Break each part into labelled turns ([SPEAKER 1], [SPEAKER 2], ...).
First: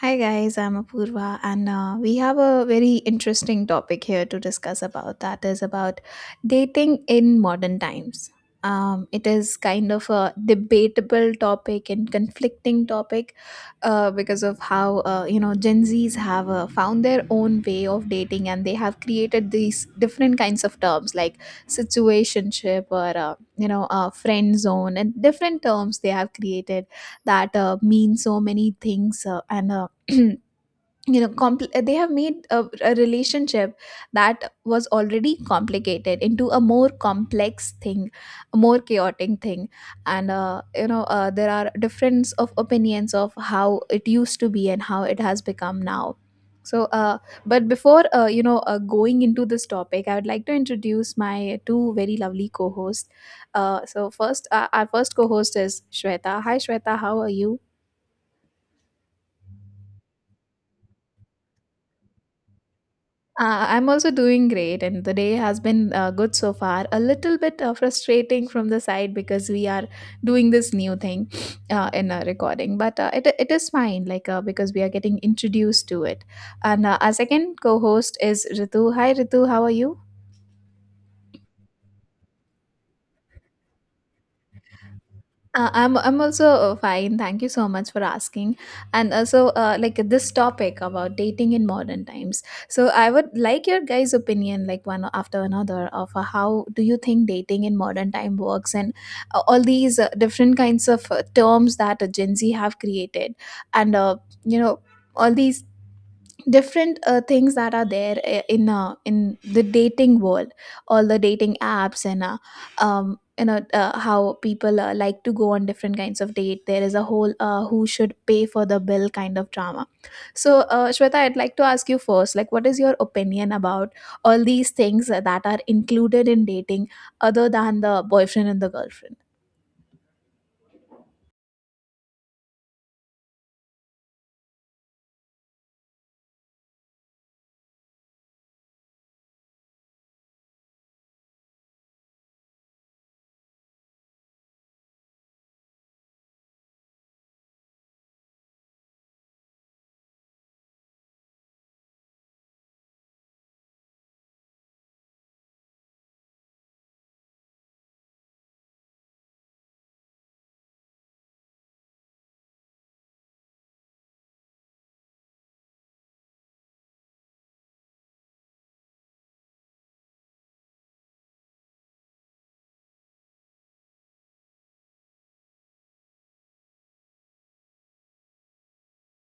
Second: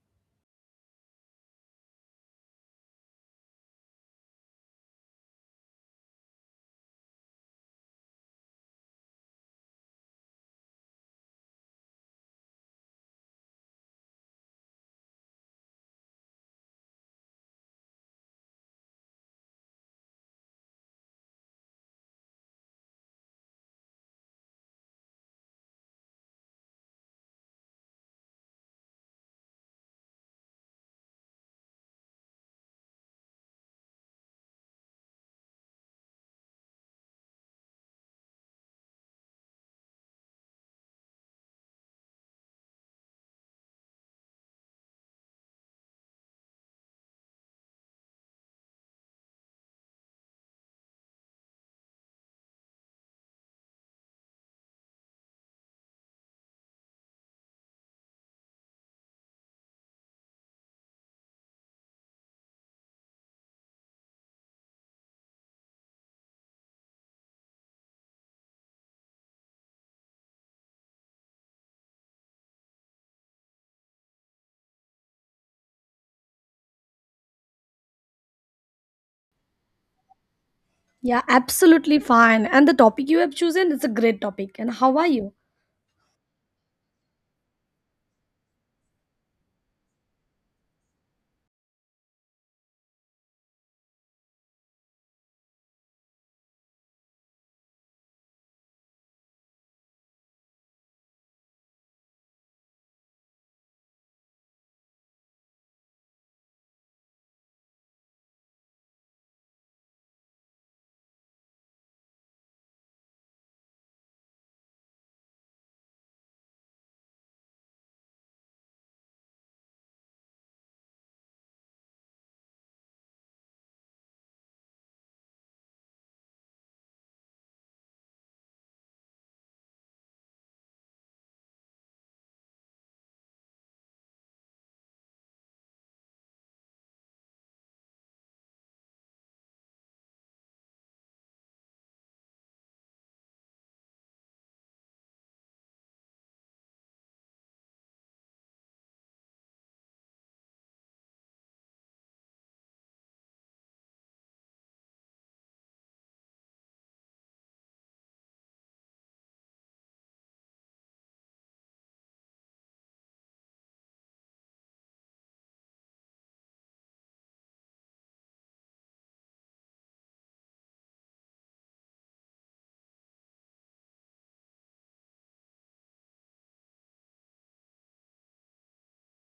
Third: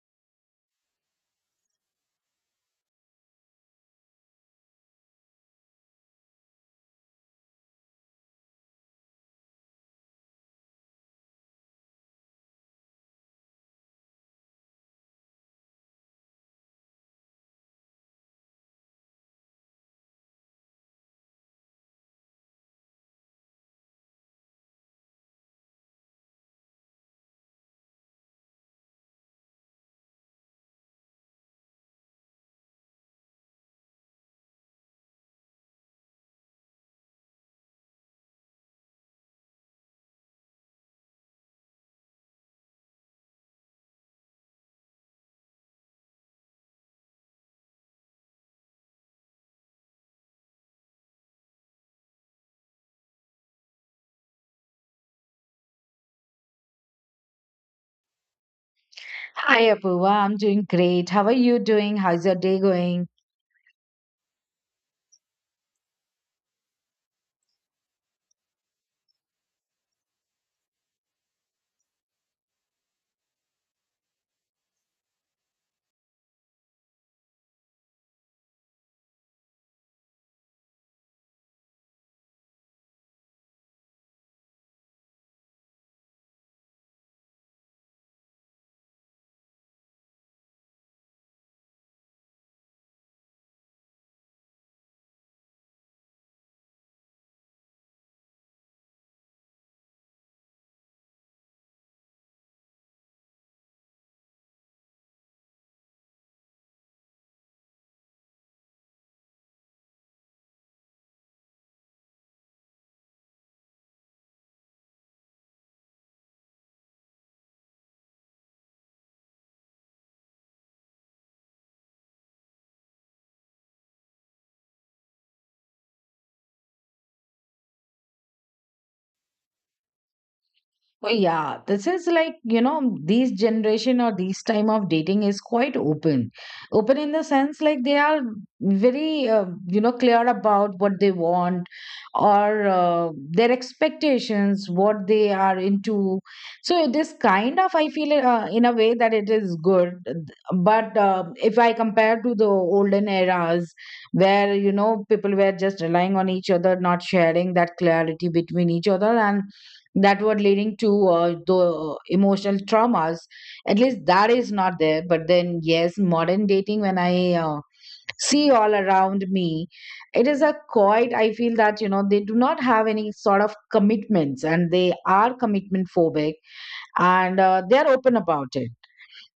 [SPEAKER 1] Hi guys, I'm Apurva, and we have a very interesting topic here to discuss about. That is about dating in modern times. It is kind of a debatable topic and conflicting topic, because of how Gen Zs have found their own way of dating, and they have created these different kinds of terms like situationship, or friend zone, and different terms they have created that mean so many things, and they have made a relationship that was already complicated into a more complex thing, a more chaotic thing. And there are difference of opinions of how it used to be and how it has become now. So uh, but before going into this topic, I would like to introduce my two very lovely co-hosts. So first Our first co-host is Shweta. Hi, Shweta, how are you?
[SPEAKER 2] Hi, Apoorva. I'm doing great. How are you doing? How's your day going?
[SPEAKER 1] I'm also doing great, and the day has been good so far. A little bit frustrating from the side, because we are doing this new thing, in a recording, but it is fine. Like, because we are getting introduced to it. And our second co-host is Ritu. Hi, Ritu. How are you?
[SPEAKER 3] Yeah, absolutely fine. And the topic you have chosen is a great topic. And how are you?
[SPEAKER 1] I'm also fine. Thank you so much for asking. And also, like, this topic about dating in modern times. So I would like your guys' opinion, like one after another, of how do you think dating in modern time works, and all these different kinds of terms that Gen Z have created, and you know all these different things that are there, in the dating world, all the dating apps, and how people like to go on different kinds of date. There is a whole who should pay for the bill kind of drama. So, Shweta, I'd like to ask you first, like, what is your opinion about all these things that are included in dating, other than the boyfriend and the girlfriend?
[SPEAKER 2] Well, yeah, this is like, you know, these generation or these time of dating is quite open. Open in the sense like they are very, you know, clear about what they want or their expectations, what they are into. So it is kind of, I feel in a way that it is good. But if I compare to the olden eras where, you know, people were just relying on each other, not sharing that clarity between each other, and that were leading to the emotional traumas, at least that is not there. But then yes, modern dating, when I see all around me, it is a quite, I feel that, you know, they do not have any sort of commitments and they are commitment phobic, and they are open about it.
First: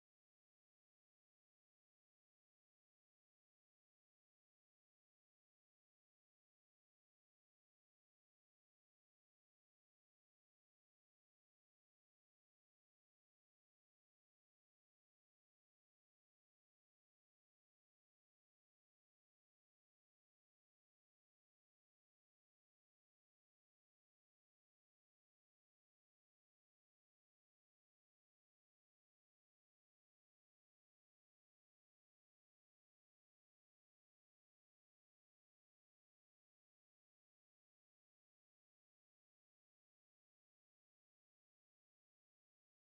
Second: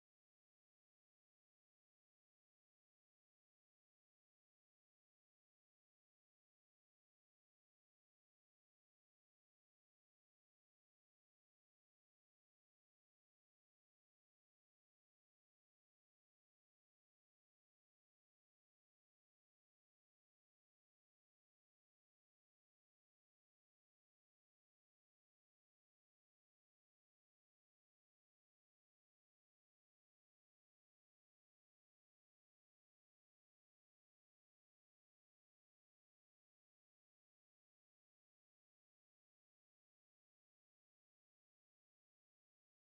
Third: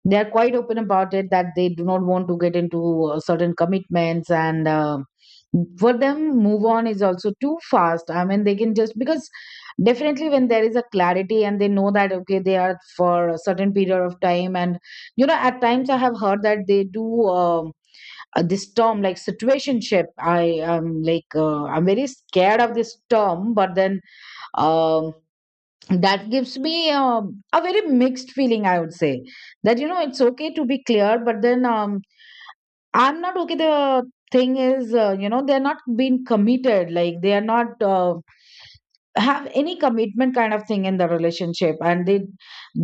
[SPEAKER 2] They are quite open about it, that they do not want to get into certain commitments, and for them move on is also too fast. I mean, they can just, because definitely when there is a clarity and they know that okay, they are for a certain period of time. And you know, at times I have heard that they do this term like situationship. I am like, I'm very scared of this term, but then um that gives me a very mixed feeling, I would say, that you know, it's okay to be clear, but then, I'm not okay. The thing is, you know, they're not being committed, like they are not have any commitment kind of thing in the relationship, and they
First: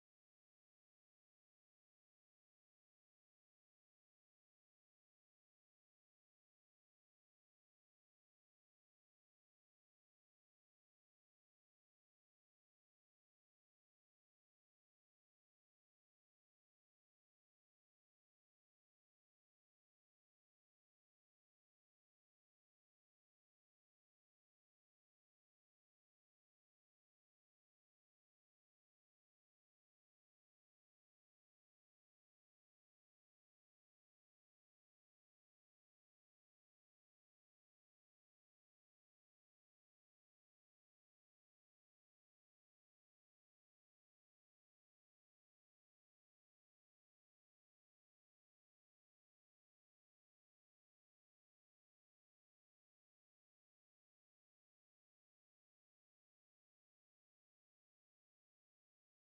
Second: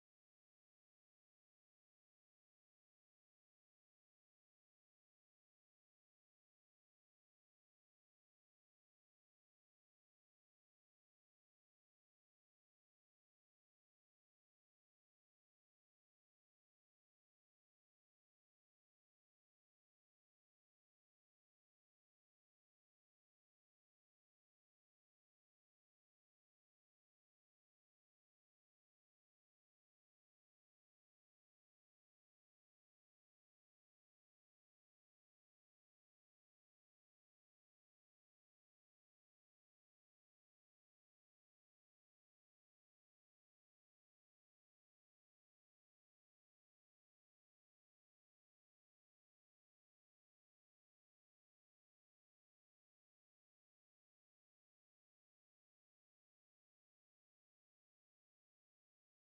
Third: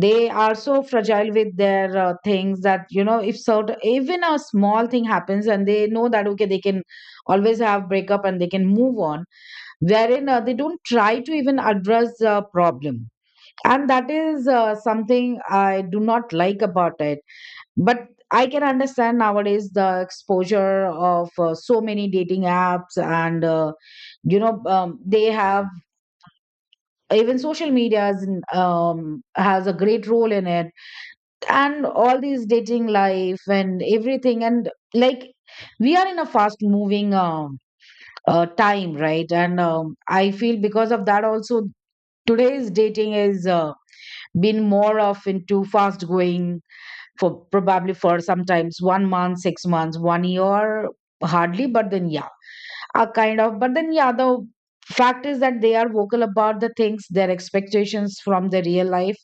[SPEAKER 2] they are so fragile with their things, that you know, if sort even a small thing happens, and they know that okay, they can always have breakup and they can move on, wherein they don't try to even address the problem, and that is something I do not like about it. But I can understand nowadays the exposure of so many dating apps, and you know, they have, even social media is has a great role in it, and all these dating life and everything. And like we are in a fast moving time, right, and I feel because of that also, today's dating is been more of into fast going, for probably for sometimes 1 month, 6 months, 1 year, hardly. But then, yeah, a kind of. But then, yeah, the fact is that they are vocal about the things, their expectations from the real life,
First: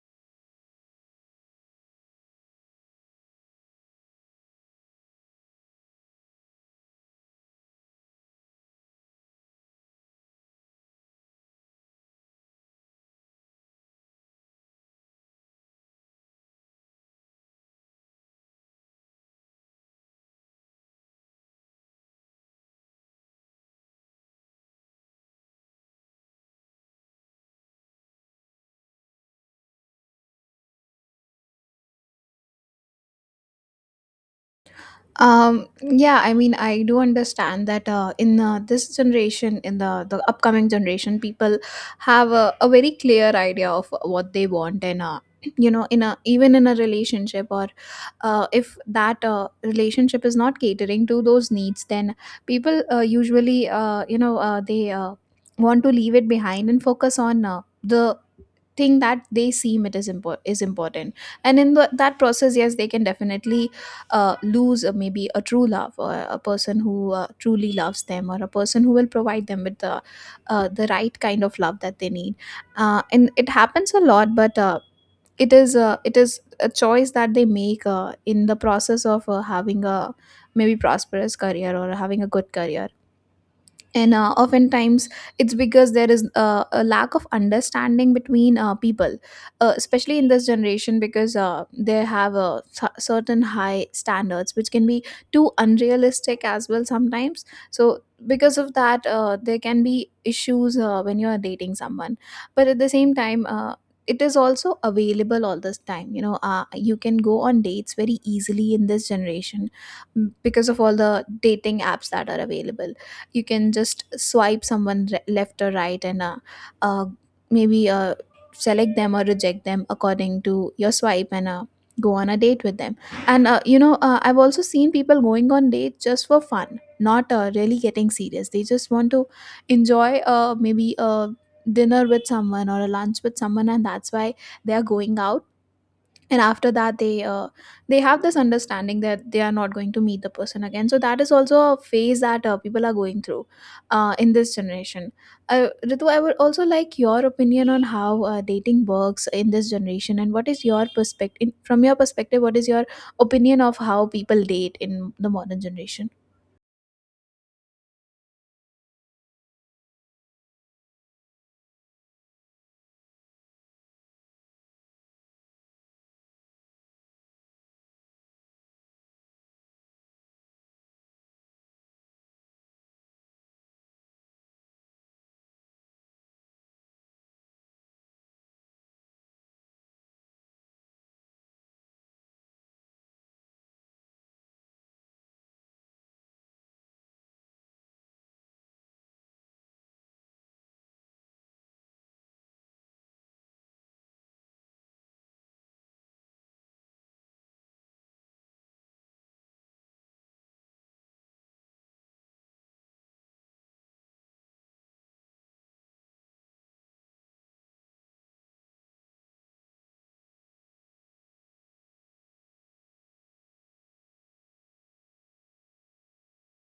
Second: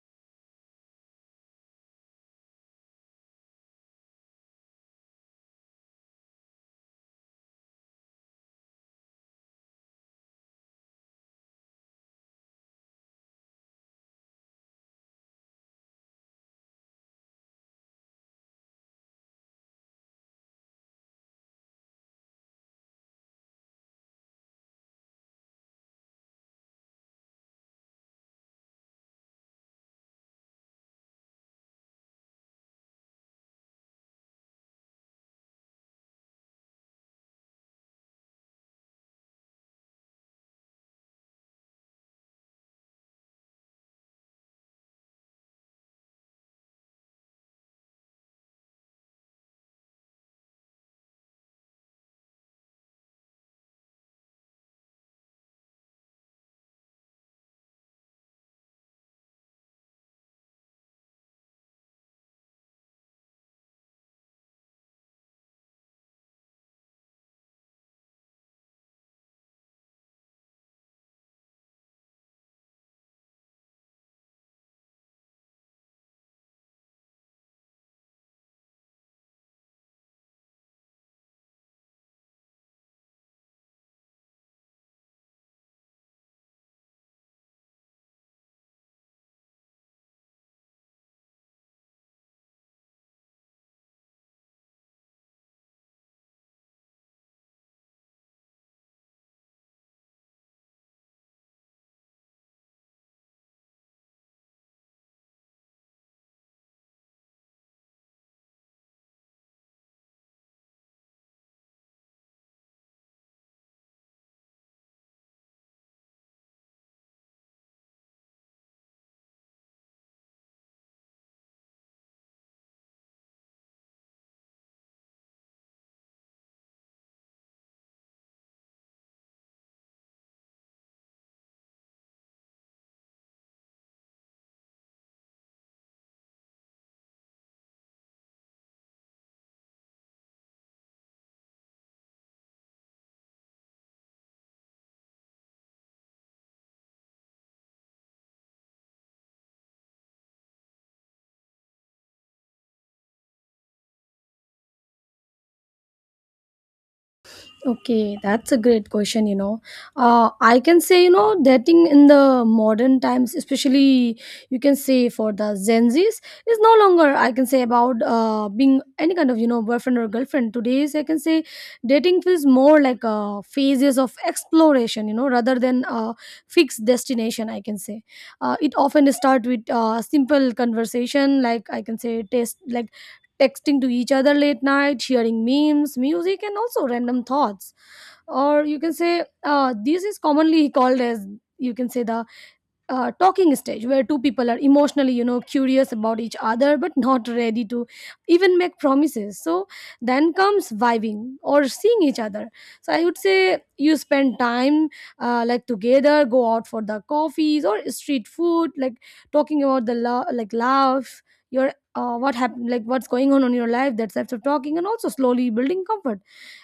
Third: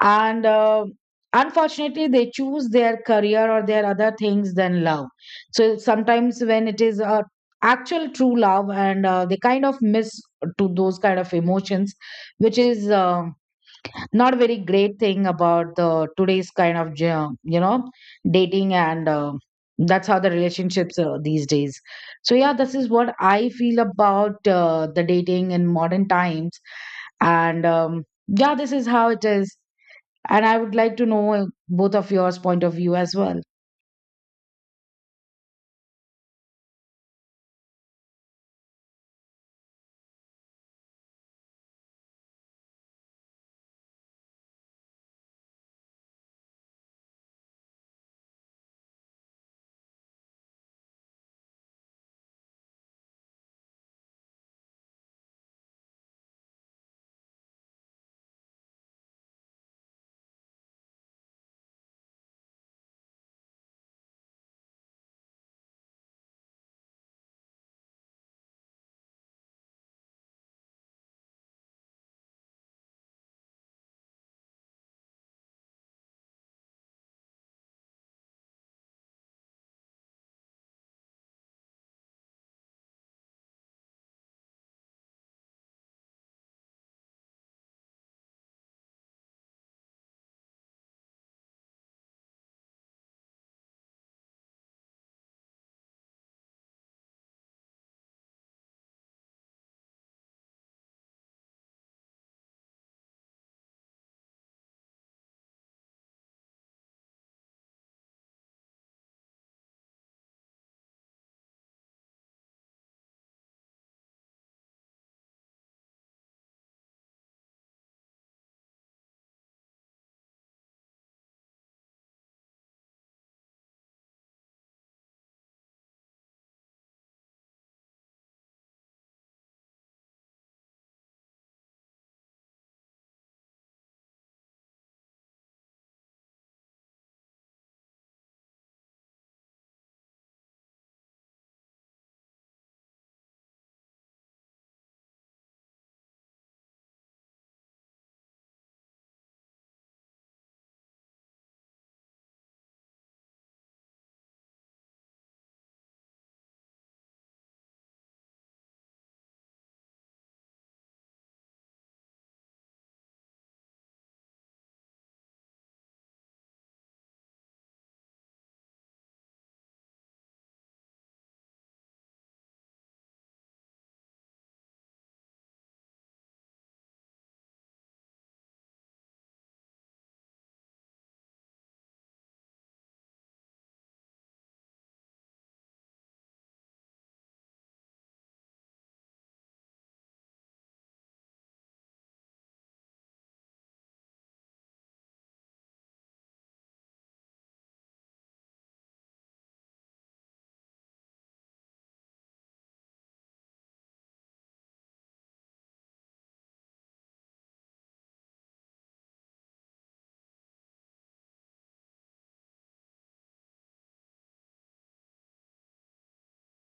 [SPEAKER 2] and unfortunately, they choose their career or their other things than love. So sometimes when it is a actual true love, and they kind of miss to those kind of emotions, which is not very great thing about the today's kind of you know, dating, and that's how the relationships are these days. So yeah, this is what I feel about the dating in modern times, and yeah, this is how it is, and I would like to know both of yours point of view as well.
[SPEAKER 1] Yeah, I mean, I do understand that in this generation, in the upcoming generation, people have a very clear idea of what they want, and in a relationship, or if that relationship is not catering to those needs, then people usually, they want to leave it behind and focus on the thing that they seem it is is important. And in that process, yes, they can definitely lose, maybe, a true love, or a person who truly loves them, or a person who will provide them with the right kind of love that they need. And it happens a lot, but it is a choice that they make in the process of having a maybe prosperous career, or having a good career. And oftentimes it's because there is a lack of understanding between people, especially in this generation, because they have certain high standards which can be too unrealistic as well sometimes. So, because of that, there can be issues when you are dating someone. But at the same time, it is also available all this time. You can go on dates very easily in this generation, mm, because of all the dating apps that are available. You can just swipe someone, left or right, and uh, maybe select them or reject them according to your swipe, and go on a date with them. And I've also seen people going on dates just for fun, not really getting serious. They just want to enjoy, maybe, a dinner with someone, or a lunch with someone, and that's why they are going out. And after that, they have this understanding that they are not going to meet the person again. So that is also a phase that people are going through, in this generation. Ritu, I would also like your opinion on how dating works in this generation, and what is your perspective? What is your opinion of how people date in the modern generation?
[SPEAKER 3] Okay, that's a great question, you know. I can say, you know, dating in the modern times, especially you can say for the Gen Zs, is no longer, I can say, about being any kind of, you know, boyfriend or girlfriend. Today's, I can say, dating feels more like phases of exploration, you know, rather than a fixed destination, I can say. It often starts with simple conversation, like I can say, taste, like texting to each other late night, sharing memes, music, and also random thoughts. Or you can say this is commonly called as you can say the talking stage where two people are emotionally, you know, curious about each other, but not ready to even make promises. So then comes vibing or seeing each other. So I would say you spend time like together, go out for the coffees or street food, like talking about the love, like love your what happened, like what's going on in your life, that types of talking, and also slowly building comfort.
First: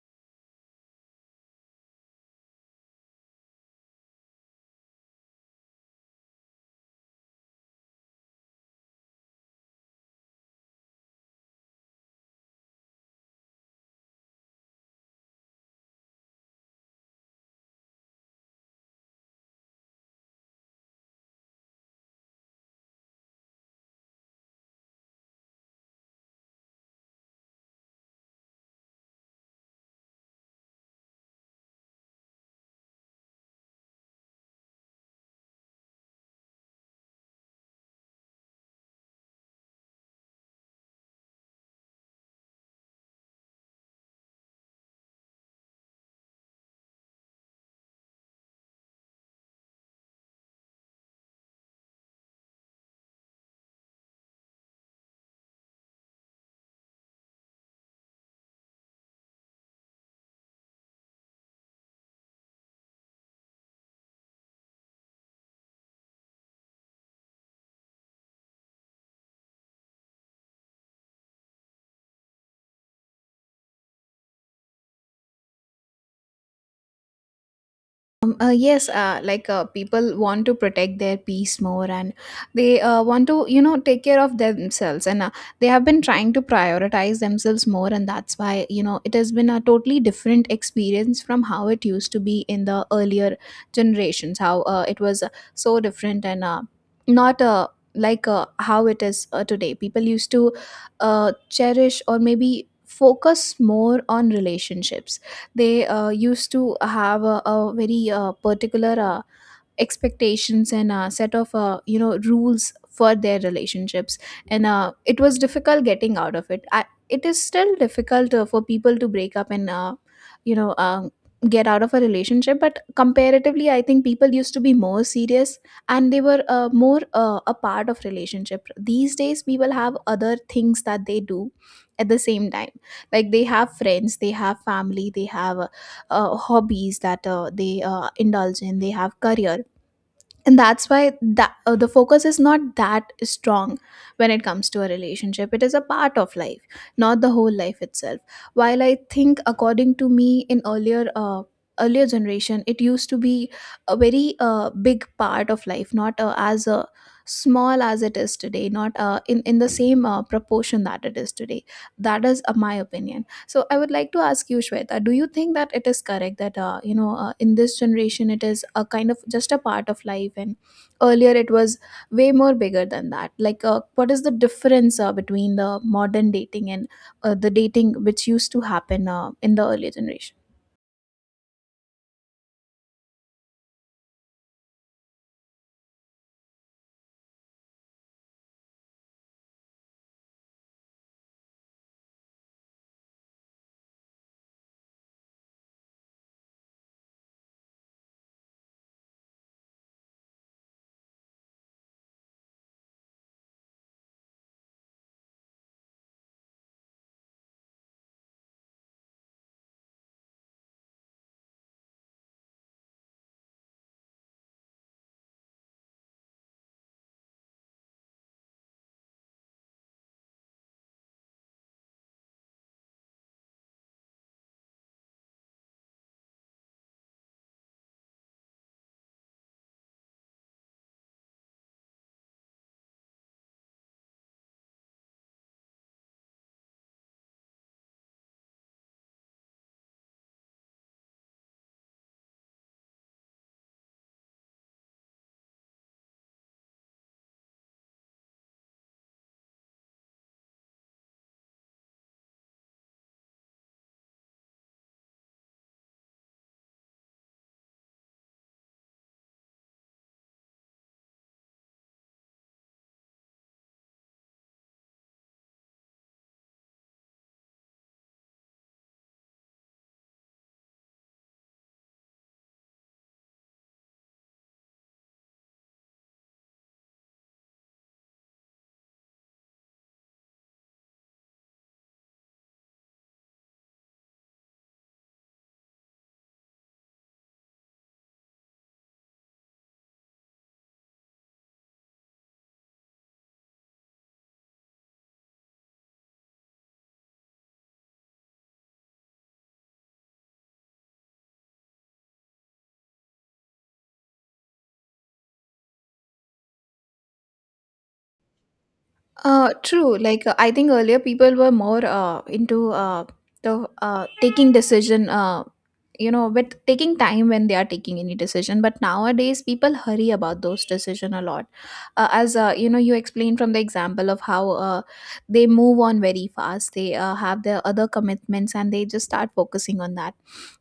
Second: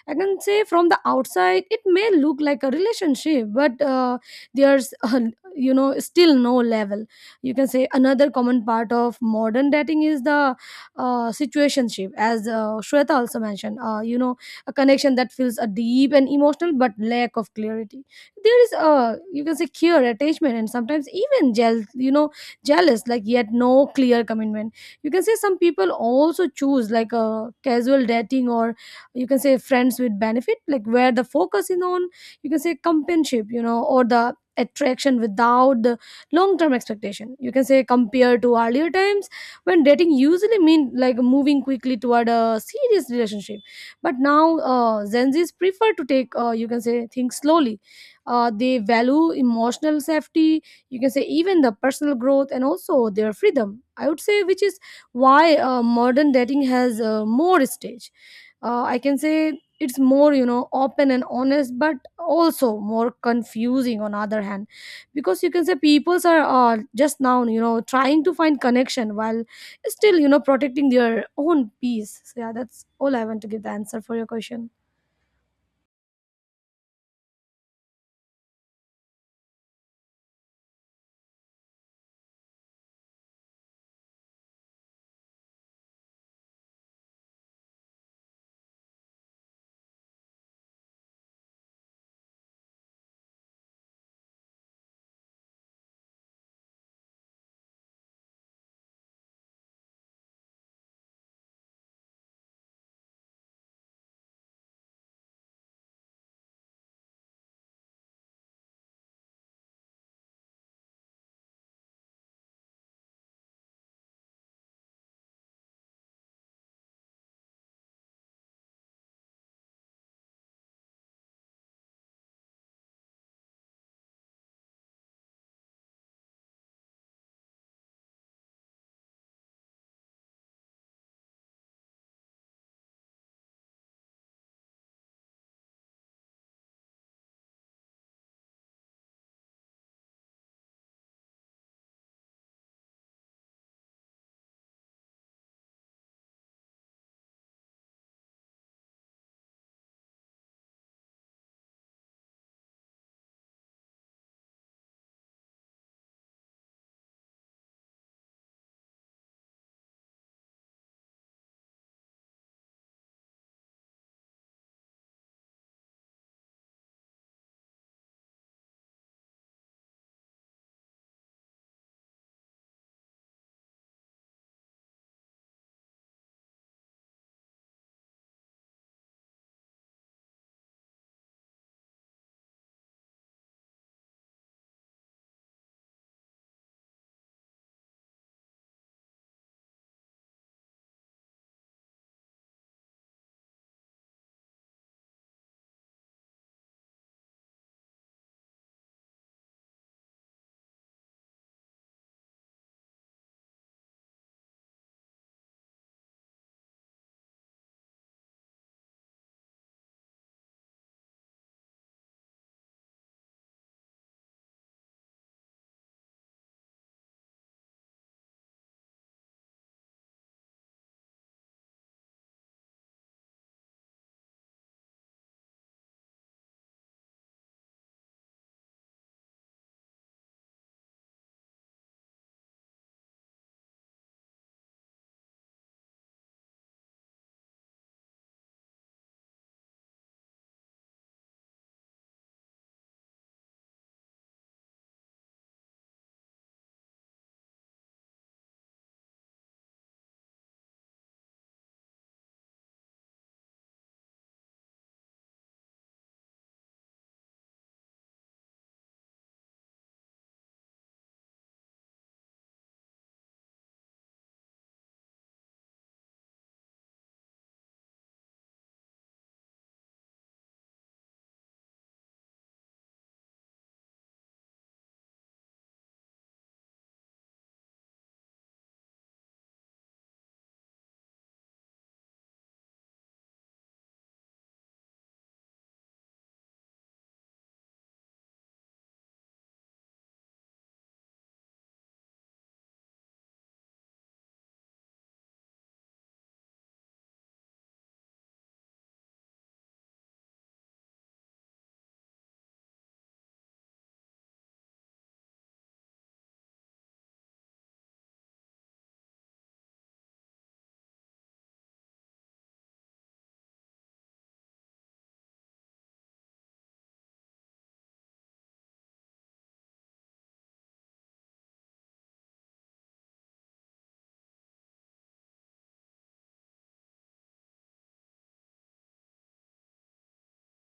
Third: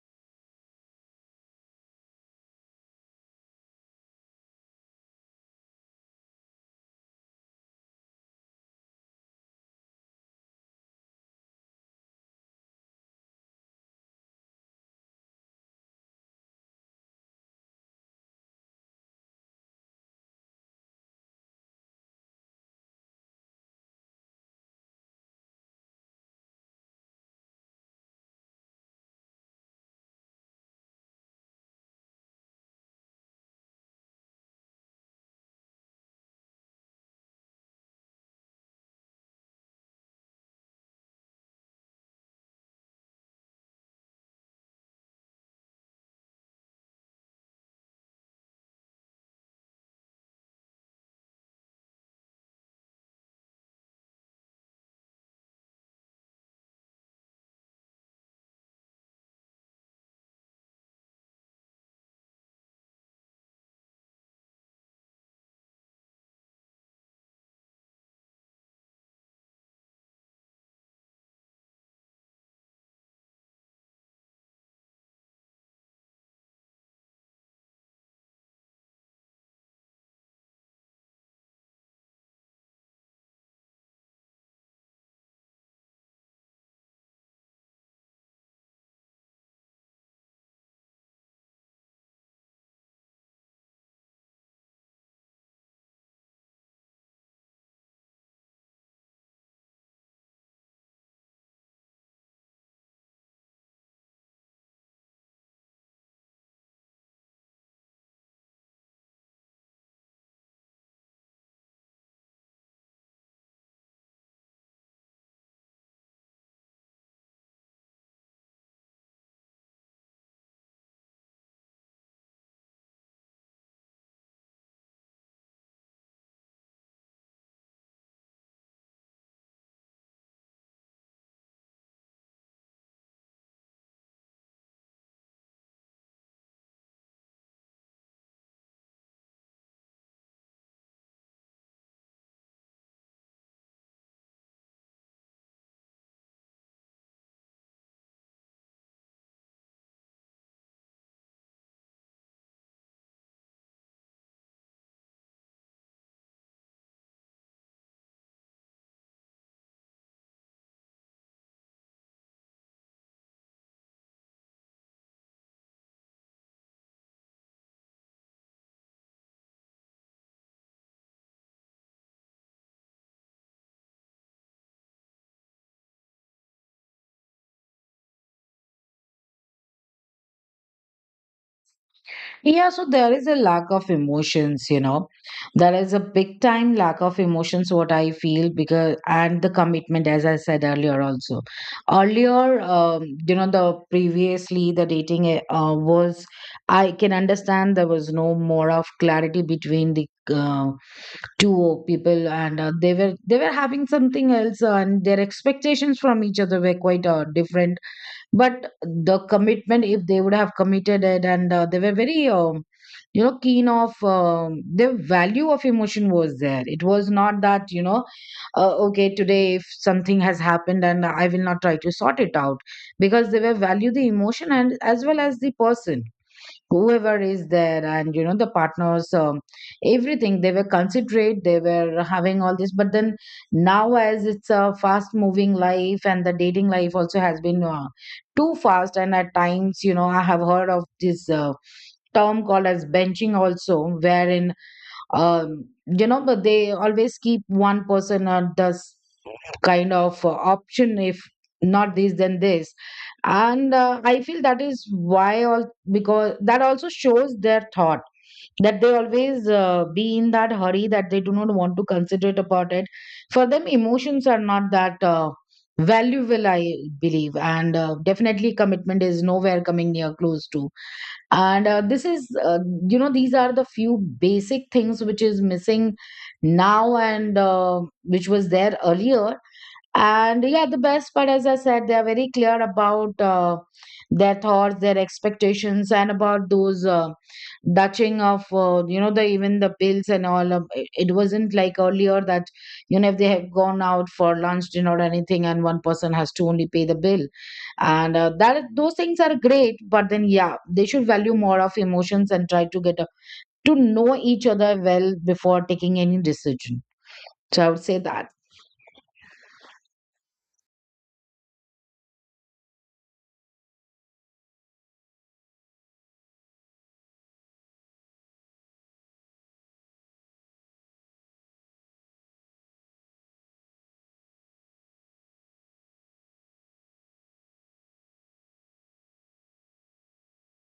[SPEAKER 3] I can say from the outside it may look like a relationship, but there's you know, still no level. You can say another common part of modern dating is the situationship, as Shweta also mentioned, you know, a connection that feels a deep and emotional but lack of clarity. There is a, you can say, clear attachment and sometimes even jealous, you know. Jealous, like, yet no clear commitment. You can say some people also choose like a casual dating, or you can say friends with benefit, like where the focus is on, you can say, companionship, you know, or the attraction without the long-term expectation. You can say compared to earlier times when dating usually mean like moving quickly toward a serious relationship, but now Gen Z's prefer to take, you can say, things slowly. They value emotional safety, you can say, even the personal growth and also their freedom, I would say, which is why modern dating has more stage, I can say. It's more, you know, open and honest, but also more confusing on other hand, because you can say peoples are just now, you know, trying to find connection while still, you know, protecting their own peace. So yeah, that's all I want to give the answer for your question.
[SPEAKER 1] Yes, like, people want to protect their peace more, and they want to, take care of themselves. And they have been trying to prioritize themselves more. And that's why, it has been a totally different experience from how it used to be in the earlier generations, how it was so different, and not like how it is today. People used to cherish, or maybe focus more on relationships. They used to have a very particular expectations and a set of rules for their relationships. And it was difficult getting out of it. It is still difficult for people to break up and you know um, get out of a relationship. But comparatively, I think people used to be more serious, and they were more a part of relationship. These days, people have other things that they do at the same time. Like, they have friends, they have family, they have hobbies that they indulge in, they have career. And that's why, that the focus is not that strong. When it comes to a relationship, it is a part of life, not the whole life itself. While I think, according to me, in earlier generation, it used to be a very big part of life, not as small as it is today, not in in the same proportion that it is today. That is my opinion. So I would like to ask you, Shweta, do you think that it is correct that in this generation it is a kind of just a part of life, and earlier it was way more bigger than that? Like, what is the difference between the modern dating and the dating which used to happen in the earlier generation?
[SPEAKER 2] Yeah, so there is a lack of emotions, you know. There is a big time lack of emotions, what I feel, because, and the commitment, as I said earlier, also. Earlier, you know, the previously the dating was, I can understand there was no more of clarity between the two people, and they were having something else, and their expectations from each other were quite different, but the commitment, if they would have committed it, and they were very, you know, keen of, the value of emotion was there. It was not that, you know, okay, today if something has happened and I will not try to sort it out, because they were value the emotion and as well as the person, whoever is there, and you know, the partners, everything, they were considerate, they were having all this. But then now, as it's a fast moving life, and the dating life also has been too fast. And at times, you know, I have heard of this term called as benching also, wherein you know, but they always keep one person or does kind of option. If not this then this. And I feel that is why all, because that also shows their thought, that they always be in that hurry, that they do not want to consider it about it. For them emotions are not that valuable, I believe, and definitely commitment is nowhere coming near close to. And this is you know, these are the few basic things which is missing now, and which was there earlier. And yeah, the best part, as I said, they are very clear about their thoughts, their expectations, and about those dutching of, you know, the even the bills and all. Of, it wasn't like earlier that you know, if they have gone out for lunch, dinner, or anything, and one person has to only pay the bill, and that those things are great. But then yeah, they should value more of emotions and try to get a, to know each other well before taking any decision. So I would say that.
[SPEAKER 1] True. Like, I think earlier people were more into, the taking decision. With taking time when they are taking any decision. But nowadays, people hurry about those decision a lot. As you explained from the example of how they move on very fast. They have their other commitments, and they just start focusing on that.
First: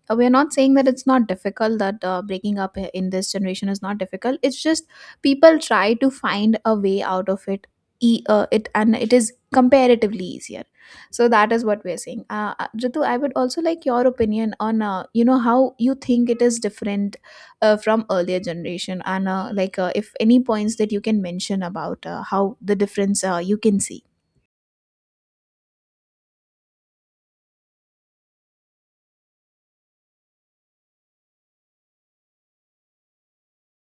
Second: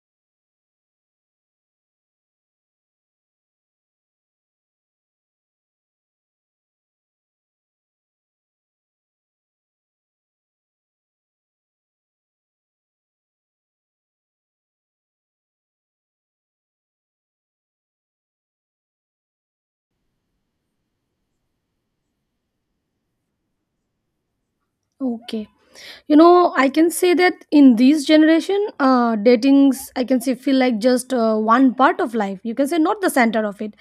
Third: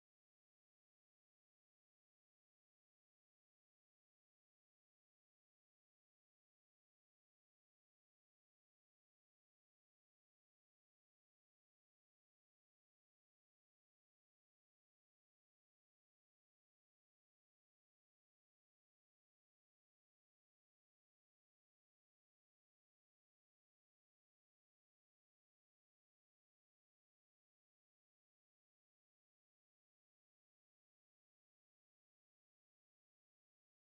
[SPEAKER 1] We are not saying that it's not difficult, that breaking up in this generation is not difficult. It's just people try to find a way out of it. And it is comparatively easier. So that is what we're saying. Ritu, I would also like your opinion on, how you think it is different, from earlier generation. And like, if any points that you can mention about how the difference you can see.
[SPEAKER 3] Okay. You know, I can say that in this generation, datings, I can say, feel like just one part of life, you can say, not the center of it.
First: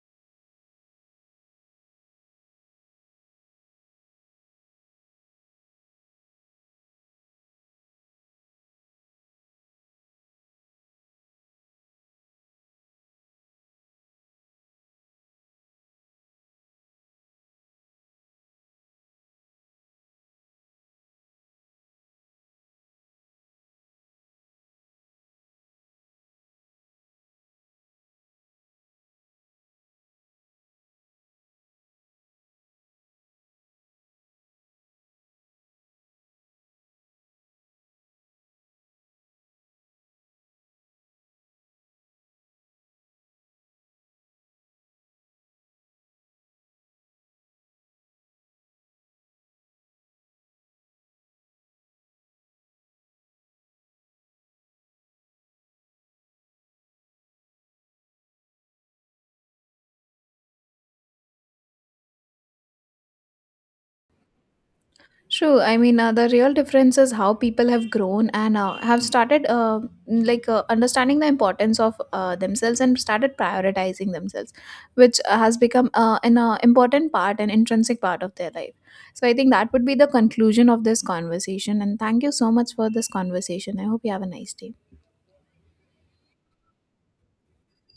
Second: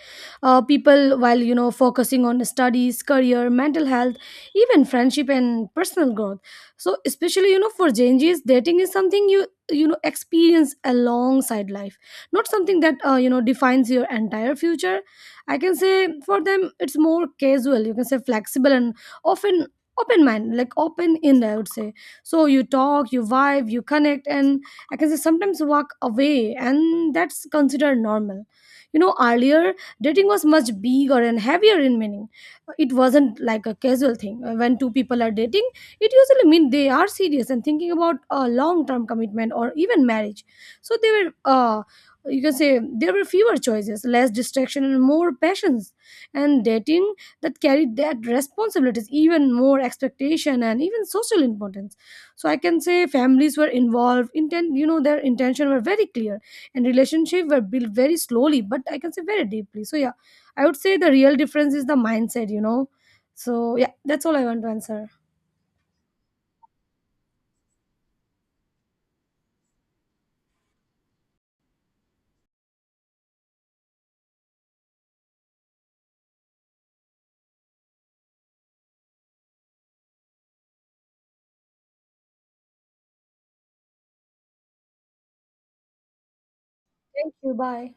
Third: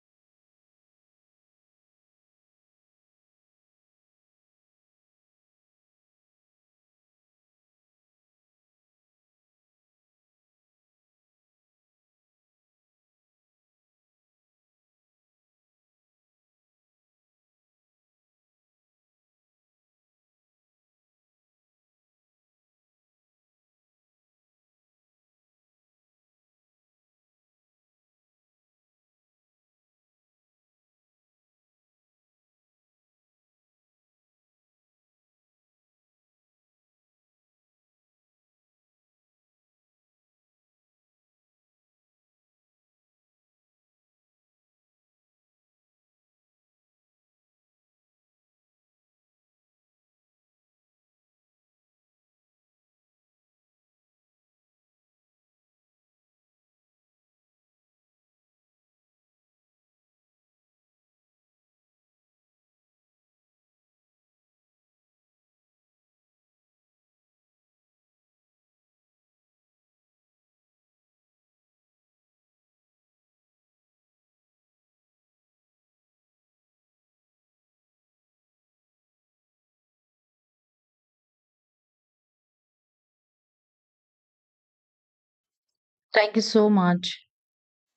[SPEAKER 3] People while, you know, focusing on studies, career, mental health, even friendship and personal growth. So especially, you know, for Gen Z's, dating is something you, you know, experience alongside life, not something that, you know, defines your entire future, I can say. For them, it's more casual, you can say, flexible and often open mind, like open in, I would say. So you talk, you vibe, you connect, and I can say sometimes walk away, and that's considered normal. You know, earlier dating was much bigger and heavier in meaning. It wasn't like a casual thing. When two people are dating, it usually means they are serious and thinking about a long term commitment or even marriage. So they were, you can say, there were fewer choices, less distraction, and more passions. And dating that carried that responsibilities, even more expectation and even social importance. So I can say families were involved, intent, you know, their intention were very clear, and relationship were built very slowly, but I can say very deeply. So yeah, I would say the real difference is the mindset, you know. So yeah, that's all I want to answer.
[SPEAKER 1] True. I mean, the real difference is how people have grown, and have started, like, understanding the importance of themselves, and started prioritizing themselves, which has become an important part, an intrinsic part of their life. So I think that would be the conclusion of this conversation. And thank you so much for this conversation. I hope you have a nice day.
[SPEAKER 2] Thank you so much.
[SPEAKER 3] Thank you. Bye.